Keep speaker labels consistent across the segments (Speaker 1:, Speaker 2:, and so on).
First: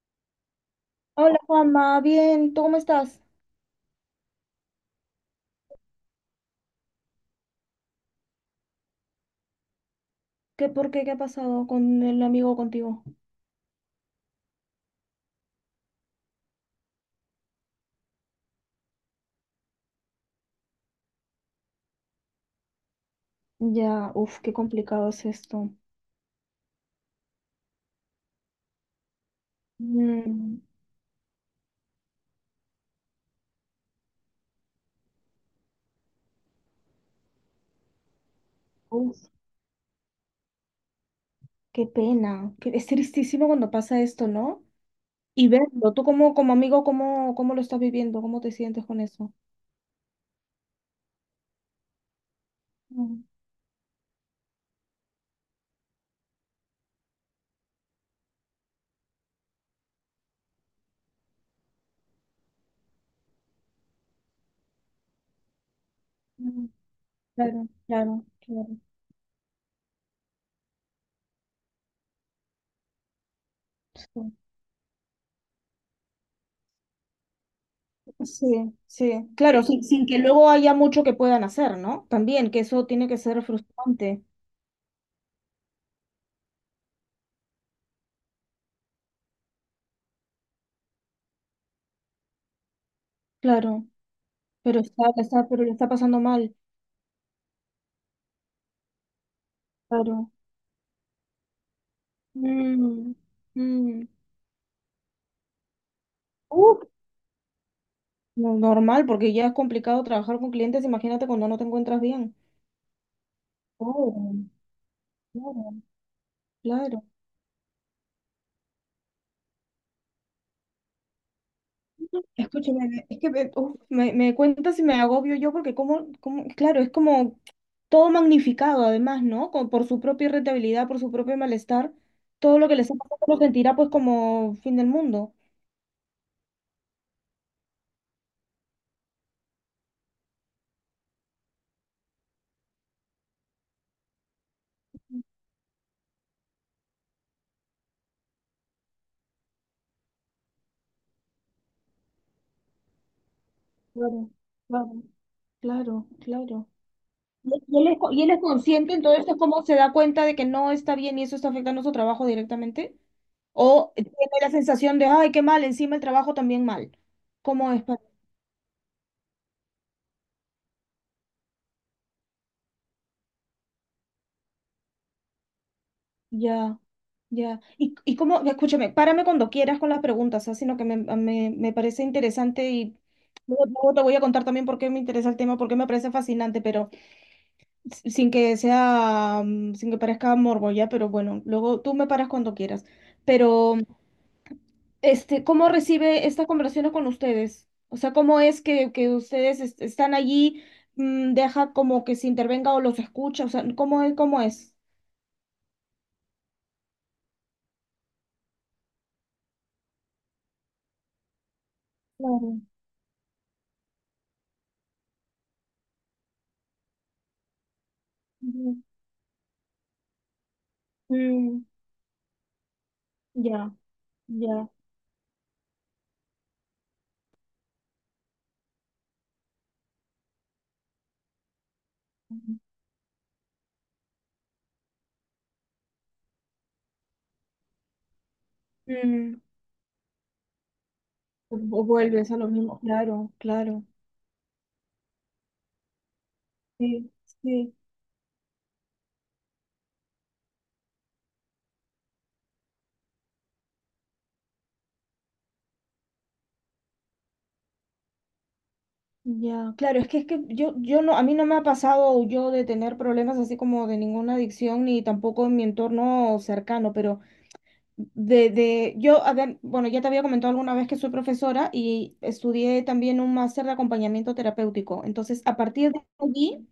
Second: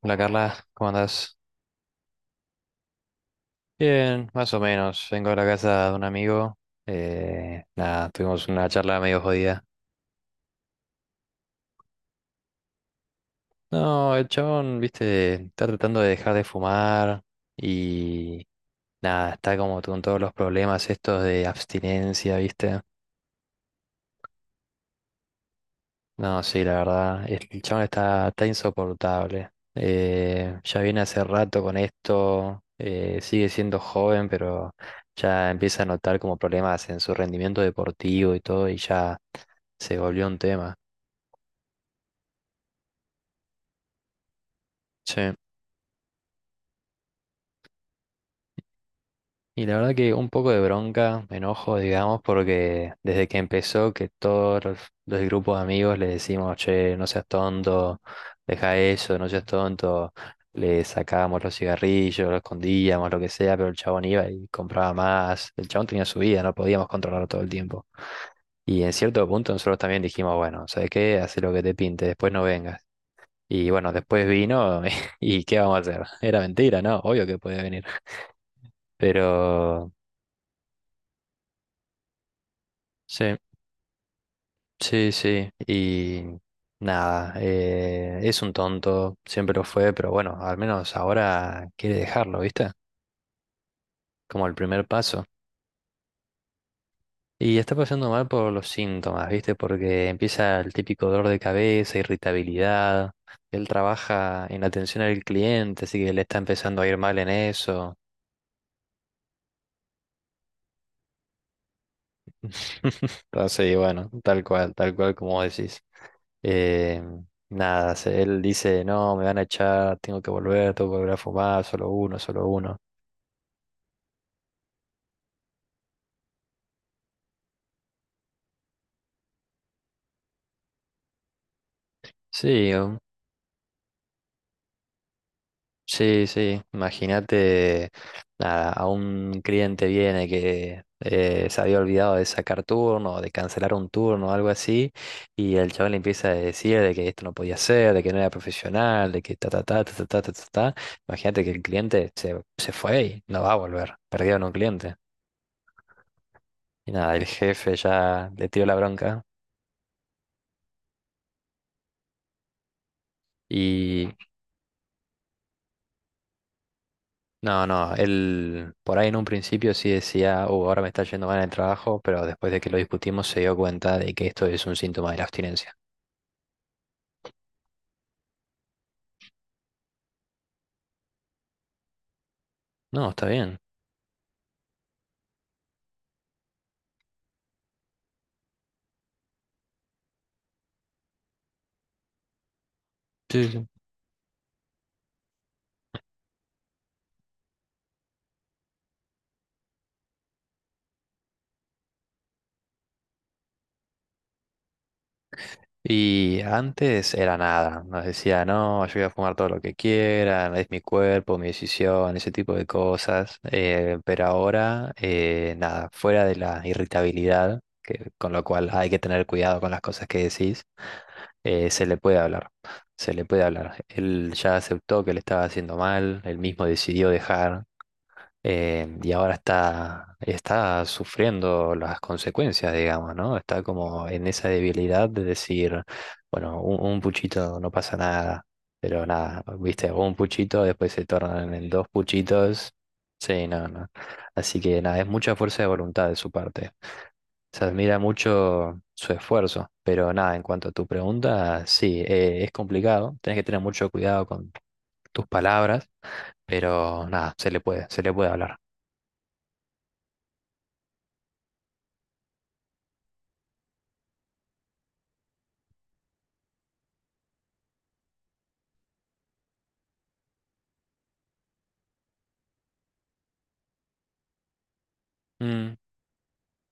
Speaker 1: Hola Carla, ¿cómo andás?
Speaker 2: Hola Juanma, bien, ¿tú cómo estás?
Speaker 1: Bien, más o menos. Vengo a la casa de un amigo. Nada, tuvimos una charla medio jodida.
Speaker 2: ¿Qué, por qué? ¿Qué ha pasado con el amigo contigo?
Speaker 1: No, el chabón, viste, está tratando de dejar de fumar y nada, está como con todos los problemas estos de abstinencia, viste.
Speaker 2: Ya, uf, qué complicado es esto.
Speaker 1: No, sí, la verdad, el chabón está, está insoportable.
Speaker 2: Mm,
Speaker 1: Ya viene hace rato con esto, sigue siendo joven, pero ya empieza a notar como problemas en su rendimiento deportivo y todo, y ya
Speaker 2: Uf,
Speaker 1: se volvió un tema.
Speaker 2: qué pena. Que es tristísimo cuando pasa esto, ¿no?
Speaker 1: Sí.
Speaker 2: Y verlo, tú como amigo, ¿cómo lo estás viviendo? ¿Cómo te sientes con eso?
Speaker 1: Y la verdad que un poco de bronca, enojo, digamos, porque
Speaker 2: Mm,
Speaker 1: desde que empezó que los grupos de amigos le decimos, che, no seas tonto, deja eso, no seas tonto, le sacábamos los cigarrillos, lo escondíamos, lo que sea, pero el chabón iba y compraba más, el chabón tenía su vida, no
Speaker 2: mm.
Speaker 1: podíamos controlarlo todo el
Speaker 2: Claro,
Speaker 1: tiempo.
Speaker 2: claro, claro.
Speaker 1: Y en cierto punto nosotros también dijimos, bueno, ¿sabes qué? Haz lo que te pinte, después no vengas. Y bueno, después vino y ¿qué vamos a hacer? Era mentira, ¿no? Obvio que podía venir.
Speaker 2: Sí,
Speaker 1: Pero
Speaker 2: sí, claro, sin que luego haya mucho que puedan hacer, ¿no? También, que eso tiene que
Speaker 1: sí,
Speaker 2: ser frustrante,
Speaker 1: sí, sí. Y nada, es un tonto, siempre lo fue, pero bueno, al menos ahora quiere dejarlo, ¿viste?
Speaker 2: claro,
Speaker 1: Como el primer paso.
Speaker 2: pero le está pasando mal,
Speaker 1: Y está pasando mal por los síntomas, ¿viste? Porque
Speaker 2: claro.
Speaker 1: empieza el típico dolor de cabeza, irritabilidad.
Speaker 2: Mm,
Speaker 1: Él
Speaker 2: mm.
Speaker 1: trabaja en atención al cliente, así que le está
Speaker 2: Uh,
Speaker 1: empezando a ir mal en eso.
Speaker 2: no, normal, porque ya es complicado trabajar con clientes, imagínate cuando no te encuentras bien.
Speaker 1: Entonces, y bueno,
Speaker 2: Oh,
Speaker 1: tal cual como
Speaker 2: claro,
Speaker 1: decís. Eh,
Speaker 2: claro.
Speaker 1: nada, se- Él dice, no, me van a echar, tengo que volver a fumar, solo uno, solo uno.
Speaker 2: Escúchame, es que me cuentas y me agobio yo porque claro, es como todo magnificado además, ¿no? Por su propia irritabilidad, por su propio malestar, todo lo
Speaker 1: Sí,
Speaker 2: que les ha pasado lo sentirá pues como fin del mundo.
Speaker 1: sí, sí, imagínate, nada, a un cliente viene que se había olvidado de sacar turno de cancelar un turno algo así, y el chaval le empieza a decir de que esto no podía ser, de que no era profesional, de que ta ta ta ta ta ta ta ta. Ta. Imagínate que se fue y no va a volver,
Speaker 2: Claro,
Speaker 1: perdieron un cliente.
Speaker 2: claro, claro, claro.
Speaker 1: Y nada, el
Speaker 2: Y
Speaker 1: jefe
Speaker 2: y él es, co- y él
Speaker 1: ya
Speaker 2: es
Speaker 1: le tiró la
Speaker 2: consciente,
Speaker 1: bronca.
Speaker 2: entonces es como se da cuenta de que no está bien y eso está afectando su trabajo directamente. O tiene la sensación de, ay, qué mal, encima el trabajo también mal.
Speaker 1: No,
Speaker 2: ¿Cómo es?
Speaker 1: no, él por ahí en un principio sí decía, oh, ahora me está yendo mal en el trabajo, pero después de que lo discutimos se dio cuenta de que esto es un síntoma de la abstinencia.
Speaker 2: Ya, ya. Y cómo, escúchame, párame cuando quieras con las preguntas, así sino que me parece interesante y
Speaker 1: No, está bien.
Speaker 2: luego te voy a contar también por qué me interesa el tema, por qué me parece fascinante, pero sin que sea, sin que parezca morbo, ya, pero bueno, luego tú me paras cuando quieras.
Speaker 1: Sí, sí.
Speaker 2: Pero. Este, ¿cómo recibe esta conversación con ustedes? O sea, ¿cómo es que ustedes están allí, deja como que se intervenga o los escucha? O sea, ¿cómo es?
Speaker 1: Y antes era nada, nos decía, no, yo voy a fumar todo lo que quieran, es mi cuerpo, mi decisión, ese tipo
Speaker 2: Claro.
Speaker 1: de cosas. Pero ahora, nada, fuera de la irritabilidad, que, con lo cual
Speaker 2: Ujú.
Speaker 1: hay que tener cuidado con las cosas que decís,
Speaker 2: Mm,
Speaker 1: se le puede hablar, se le puede
Speaker 2: ya,
Speaker 1: hablar. Él ya
Speaker 2: ya.
Speaker 1: aceptó que le estaba haciendo mal, él mismo decidió dejar, y ahora está, está sufriendo las
Speaker 2: Ujú.
Speaker 1: consecuencias, digamos, ¿no? Está como en esa debilidad de decir, bueno, un puchito no pasa nada, pero
Speaker 2: Mm,
Speaker 1: nada, viste, un puchito después se tornan
Speaker 2: O-
Speaker 1: en
Speaker 2: o
Speaker 1: dos
Speaker 2: vuelves a lo
Speaker 1: puchitos.
Speaker 2: mismo. Claro,
Speaker 1: Sí, no,
Speaker 2: claro.
Speaker 1: no. Así que nada, es mucha fuerza de voluntad de su parte.
Speaker 2: Sí,
Speaker 1: Se
Speaker 2: sí.
Speaker 1: admira mucho su esfuerzo, pero nada, en cuanto a tu pregunta, sí, es complicado, tenés que tener mucho cuidado con tus palabras, pero nada, se le puede hablar.
Speaker 2: Ya, claro, es que yo no, a mí no me ha pasado yo de tener problemas así como de ninguna adicción, ni tampoco en mi entorno cercano, pero yo, a ver, bueno, ya te había comentado alguna vez que soy profesora y estudié también un máster de acompañamiento terapéutico. Entonces, a
Speaker 1: Mm,
Speaker 2: partir de allí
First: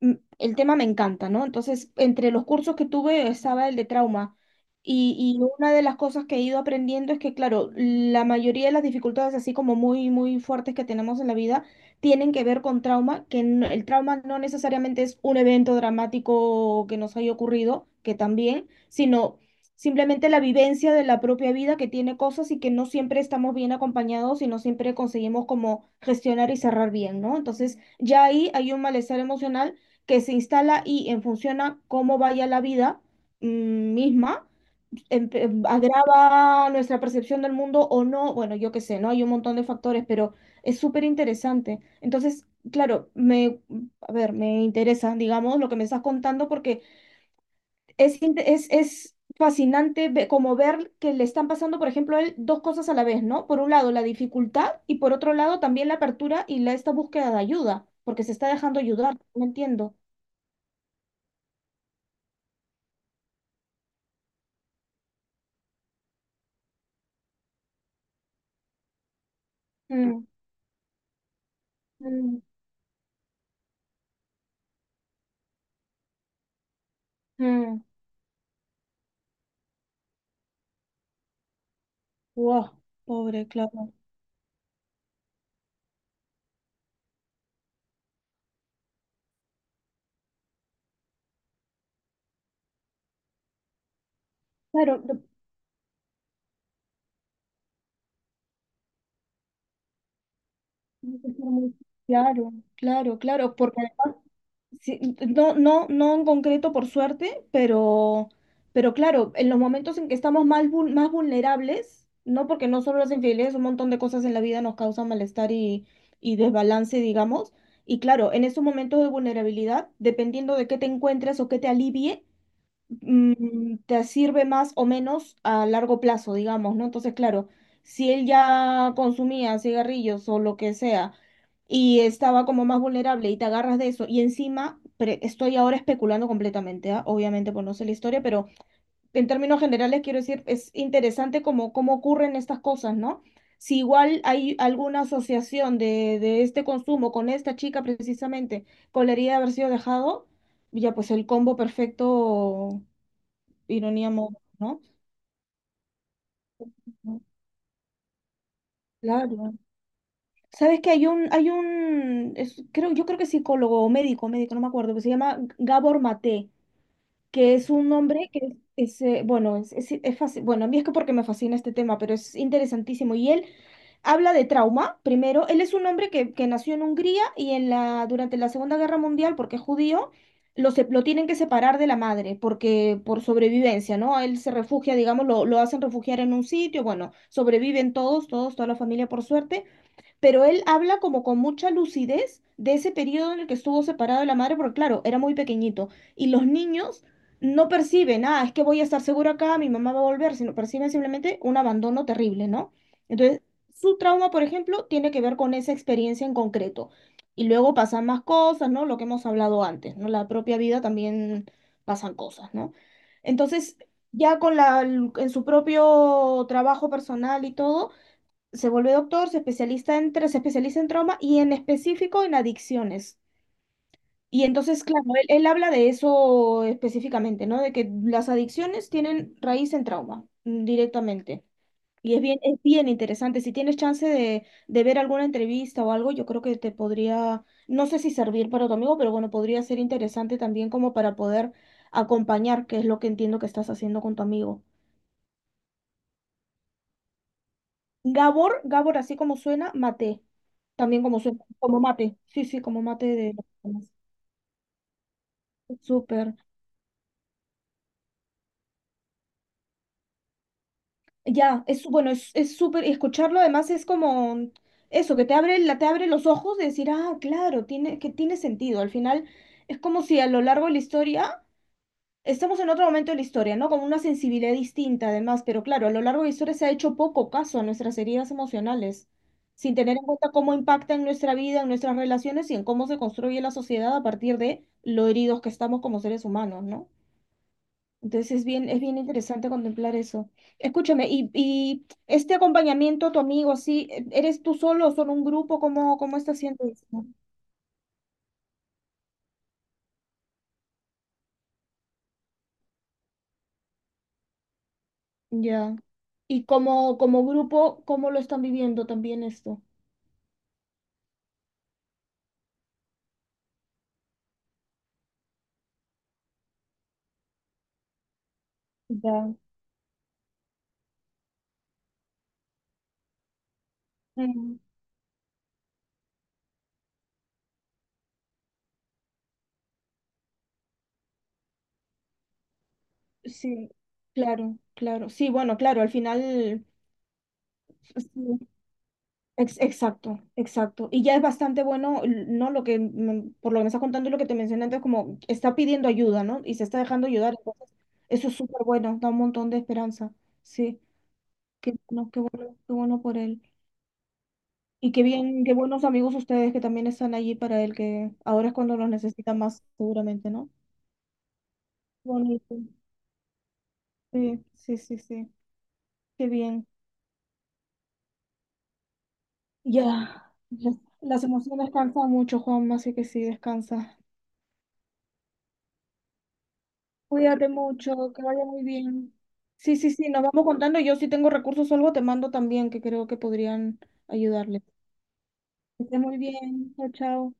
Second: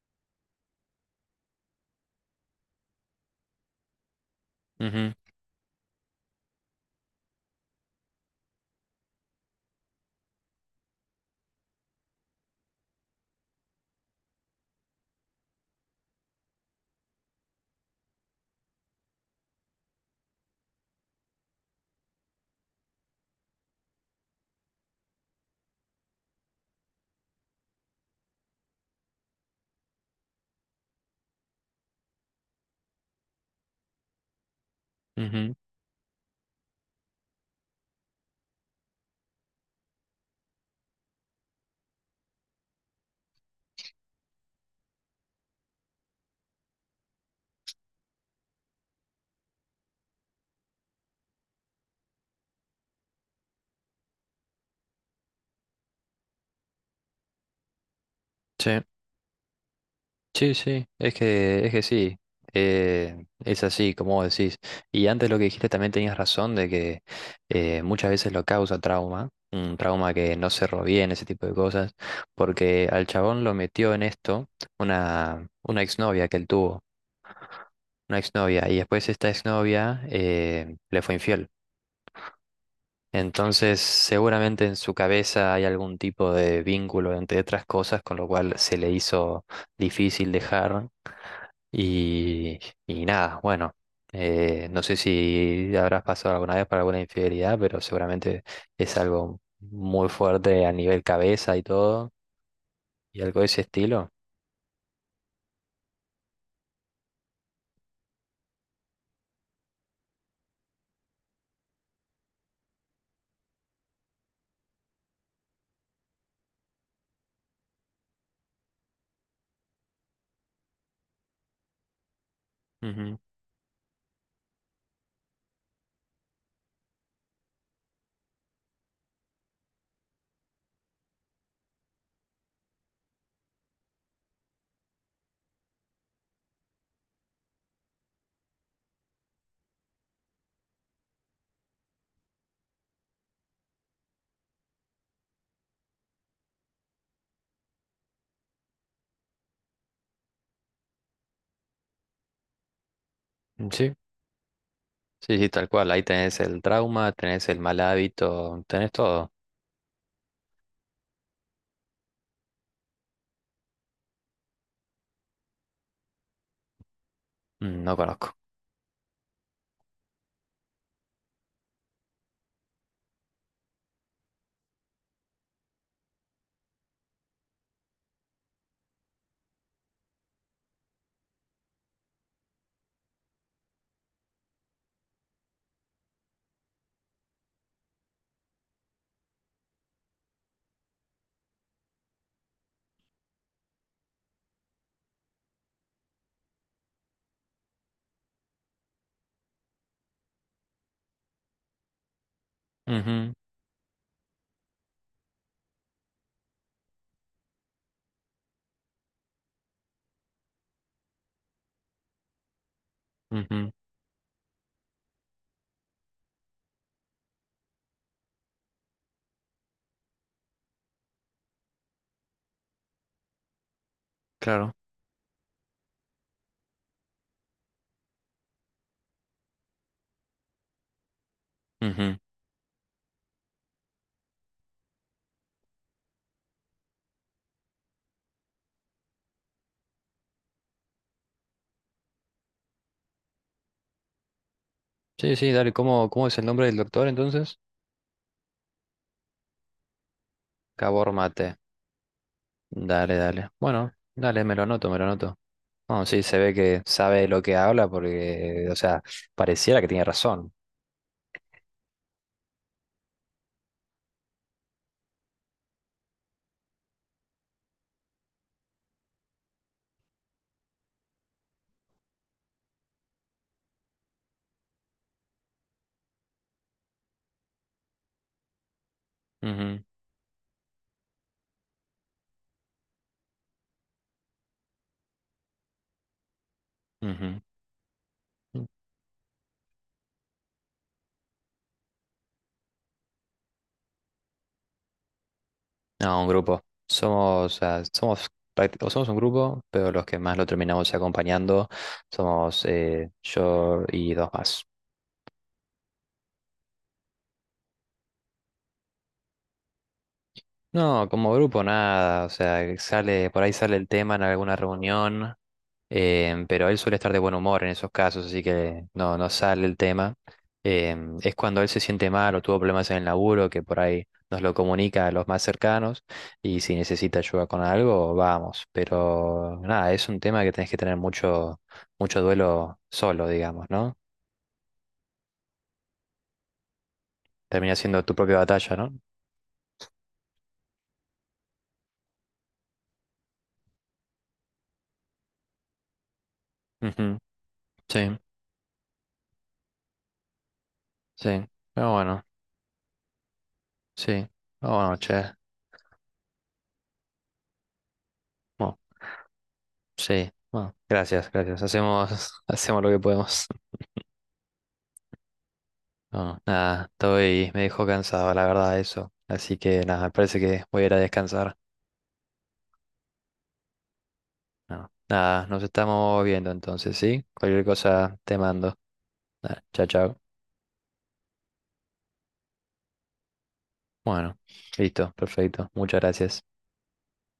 Speaker 2: mm, el tema me encanta, ¿no? Entonces, entre los cursos que tuve estaba el de trauma.
Speaker 1: ujú,
Speaker 2: Y una de las cosas que he ido aprendiendo es que, claro, la mayoría de las dificultades, así como muy, muy fuertes que tenemos en la vida, tienen que ver con trauma, que no- el trauma no necesariamente es un evento dramático que nos haya ocurrido, que también, sino simplemente la vivencia de la propia vida que tiene cosas y que no siempre estamos bien acompañados y no siempre conseguimos como gestionar y cerrar bien, ¿no? Entonces, ya ahí hay un malestar emocional que se instala y en función a cómo vaya la vida misma,
Speaker 1: ujú.
Speaker 2: agrava nuestra percepción del mundo o no, bueno, yo qué sé, ¿no? Hay un montón de factores, pero es súper interesante. Entonces, claro, a ver, me interesa, digamos, lo que me estás contando porque es fascinante como ver que le están pasando, por ejemplo, a él dos cosas a la vez, ¿no? Por un lado, la dificultad y por otro lado, también la apertura y esta búsqueda de ayuda, porque se está
Speaker 1: Sí,
Speaker 2: dejando ayudar, no entiendo.
Speaker 1: sí, sí, es que sí, es así, como vos decís. Y antes lo que dijiste también tenías razón de que muchas veces lo causa trauma, un trauma que no cerró bien, ese tipo de cosas,
Speaker 2: Mm,
Speaker 1: porque al chabón lo metió en esto una exnovia que él tuvo,
Speaker 2: mm.
Speaker 1: una exnovia, y después esta exnovia le fue infiel.
Speaker 2: Wow, pobre,
Speaker 1: Entonces,
Speaker 2: claro.
Speaker 1: seguramente en su cabeza hay algún tipo de vínculo, entre otras cosas, con lo cual se le hizo difícil dejar. Y, y nada, bueno, no sé
Speaker 2: Claro,
Speaker 1: si habrás pasado alguna vez por alguna infidelidad, pero seguramente es algo muy fuerte a nivel
Speaker 2: tiene que ser
Speaker 1: cabeza y todo,
Speaker 2: claro, claro,
Speaker 1: y algo de
Speaker 2: claro,
Speaker 1: ese
Speaker 2: porque
Speaker 1: estilo.
Speaker 2: sí, no, no, no en concreto por suerte, pero claro, en los momentos en que estamos más vulnerables, no porque no solo las infidelidades, un montón de cosas en la vida nos causan malestar y desbalance, digamos, y claro, en esos momentos de vulnerabilidad, dependiendo de qué te encuentres o qué te alivie,
Speaker 1: Ujú.
Speaker 2: te sirve más o menos a largo plazo, digamos, ¿no? Entonces, claro, si él ya consumía cigarrillos o lo que sea y estaba como más vulnerable y te agarras de eso y encima, estoy ahora especulando completamente, ¿ah? Obviamente, pues no sé la historia, pero en términos generales quiero decir, es interesante como cómo ocurren estas cosas, ¿no? Si igual hay alguna asociación de este consumo con esta chica precisamente, con la herida de haber sido dejado, ya pues el combo perfecto
Speaker 1: Sí,
Speaker 2: ironía móvil, ¿no?
Speaker 1: sí, sí, tal cual. Ahí tenés el trauma, tenés el mal hábito, tenés todo.
Speaker 2: Claro. ¿Sabes que creo, yo creo que es psicólogo o médico, no me acuerdo, que se llama Gabor Maté, que es
Speaker 1: Mm,
Speaker 2: un
Speaker 1: no
Speaker 2: hombre
Speaker 1: conozco.
Speaker 2: que es fácil, bueno, a mí es que porque me fascina este tema, pero es interesantísimo. Y él habla de trauma, primero, él es un hombre que nació en Hungría y en durante la Segunda Guerra Mundial, porque es judío, lo tienen que separar de la madre, porque por sobrevivencia, ¿no? Él se refugia, digamos, lo hacen refugiar en un sitio, bueno, sobreviven toda la familia por suerte, pero él habla como con mucha lucidez de ese periodo en el que estuvo separado de la madre, porque claro, era muy pequeñito. Y los niños no perciben, ah, es que voy a estar seguro acá, mi mamá va a volver, sino perciben simplemente un abandono terrible, ¿no?
Speaker 1: Ujú,
Speaker 2: Entonces, su trauma, por ejemplo, tiene que ver con esa experiencia en concreto. Y luego pasan más cosas, ¿no? Lo que hemos hablado antes, ¿no? La propia vida también pasan cosas, ¿no?
Speaker 1: ujú,
Speaker 2: Entonces, ya con en su propio trabajo personal y todo, se vuelve doctor, se especializa en, se especializa en trauma y en específico en adicciones. Y
Speaker 1: claro.
Speaker 2: entonces, claro, él habla de eso específicamente, ¿no? De que las adicciones tienen raíz en trauma, directamente. Y
Speaker 1: Ujú.
Speaker 2: es bien interesante. Si tienes chance de ver alguna entrevista o algo, yo creo que te podría, no sé si servir para tu amigo, pero bueno, podría ser interesante también como para poder acompañar, que es lo que entiendo que estás haciendo con tu amigo.
Speaker 1: Sí, sí, dale. ¿Cómo, cómo es el nombre del doctor entonces?
Speaker 2: Gabor, Gabor, así como suena, mate. También
Speaker 1: Cabor
Speaker 2: como suena,
Speaker 1: Mate.
Speaker 2: como mate. Sí, sí, como mate
Speaker 1: Dale,
Speaker 2: de...
Speaker 1: dale. Bueno, dale, me lo anoto, me lo anoto. No, sí,
Speaker 2: Súper.
Speaker 1: se ve que sabe de lo que habla porque, o sea, pareciera que tiene razón.
Speaker 2: Ya, es bueno, es súper, y escucharlo además es como eso, que te abre, te abre los ojos de decir, ah, claro, que tiene sentido. Al final es como si a lo largo de la historia estamos en otro momento de la historia, ¿no? Con una sensibilidad distinta, además, pero claro, a lo largo de la historia se ha hecho poco caso a nuestras heridas emocionales, sin
Speaker 1: Ujú,
Speaker 2: tener en cuenta cómo impacta en nuestra vida, en nuestras relaciones y en cómo se construye la sociedad a partir de lo heridos que estamos como seres humanos, ¿no? Entonces
Speaker 1: ujú.
Speaker 2: es bien interesante contemplar eso. Escúchame, y este acompañamiento, a tu amigo, así, ¿eres tú solo o son un grupo? ¿Cómo
Speaker 1: No, un
Speaker 2: está
Speaker 1: grupo.
Speaker 2: haciendo esto?
Speaker 1: Somos, o sea, somos, prácti- o somos un grupo, pero los que más lo terminamos acompañando somos yo y dos más.
Speaker 2: Ya. Y como grupo, ¿cómo lo están viviendo también esto?
Speaker 1: No, como grupo nada, o sea, que sale, por ahí sale el tema en alguna reunión, pero él suele estar de buen humor en esos casos, así que no, no
Speaker 2: Ya.
Speaker 1: sale el tema. Es cuando él se siente mal o tuvo problemas en el laburo, que por ahí nos lo
Speaker 2: Mm,
Speaker 1: comunica a los más cercanos, y si necesita ayuda con algo, vamos. Pero nada, es un tema que tenés que tener mucho, mucho duelo solo, digamos,
Speaker 2: Sí,
Speaker 1: ¿no?
Speaker 2: claro, claro. Sí, bueno, claro, al final,
Speaker 1: Termina siendo tu propia
Speaker 2: sí,
Speaker 1: batalla, ¿no?
Speaker 2: exacto, exacto. Y ya es bastante bueno, ¿no? Lo que, por lo que me estás contando y lo que te mencioné antes, como está pidiendo ayuda, ¿no? Y se está dejando
Speaker 1: Ujú,
Speaker 2: ayudar, entonces,
Speaker 1: sí,
Speaker 2: eso es súper bueno, da un montón de esperanza. Sí,
Speaker 1: sí.
Speaker 2: qué
Speaker 1: Pero
Speaker 2: bueno, qué
Speaker 1: bueno,
Speaker 2: bueno, qué bueno por él.
Speaker 1: sí. Pero
Speaker 2: Y
Speaker 1: bueno,
Speaker 2: qué
Speaker 1: che.
Speaker 2: bien, qué buenos amigos ustedes que también están allí para él, que ahora es cuando
Speaker 1: Bueno.
Speaker 2: los necesita más,
Speaker 1: Sí,
Speaker 2: seguramente, ¿no?
Speaker 1: bueno, gracias, gracias. Hacemos,
Speaker 2: Bonito.
Speaker 1: hacemos lo que podemos.
Speaker 2: Sí, sí, sí, sí. Qué
Speaker 1: No,
Speaker 2: bien.
Speaker 1: nada, estoy, me dejó cansado, la verdad, eso. Así que nada, me
Speaker 2: Ya,
Speaker 1: parece que
Speaker 2: las
Speaker 1: voy a ir a
Speaker 2: las
Speaker 1: descansar.
Speaker 2: emociones cansan mucho, Juanma, así que sí, descansa.
Speaker 1: No, nada, nos estamos viendo entonces, ¿sí?
Speaker 2: Cuídate
Speaker 1: Cualquier
Speaker 2: mucho,
Speaker 1: cosa
Speaker 2: que
Speaker 1: te
Speaker 2: vaya muy
Speaker 1: mando.
Speaker 2: bien.
Speaker 1: Nada,
Speaker 2: Sí,
Speaker 1: chao,
Speaker 2: sí, sí,
Speaker 1: chao.
Speaker 2: nos vamos contando. Yo si tengo recursos o algo, te mando también, que creo que podrían
Speaker 1: Bueno,
Speaker 2: ayudarle.
Speaker 1: listo, perfecto.
Speaker 2: Que esté
Speaker 1: Muchas
Speaker 2: muy
Speaker 1: gracias.
Speaker 2: bien. Chao, chao.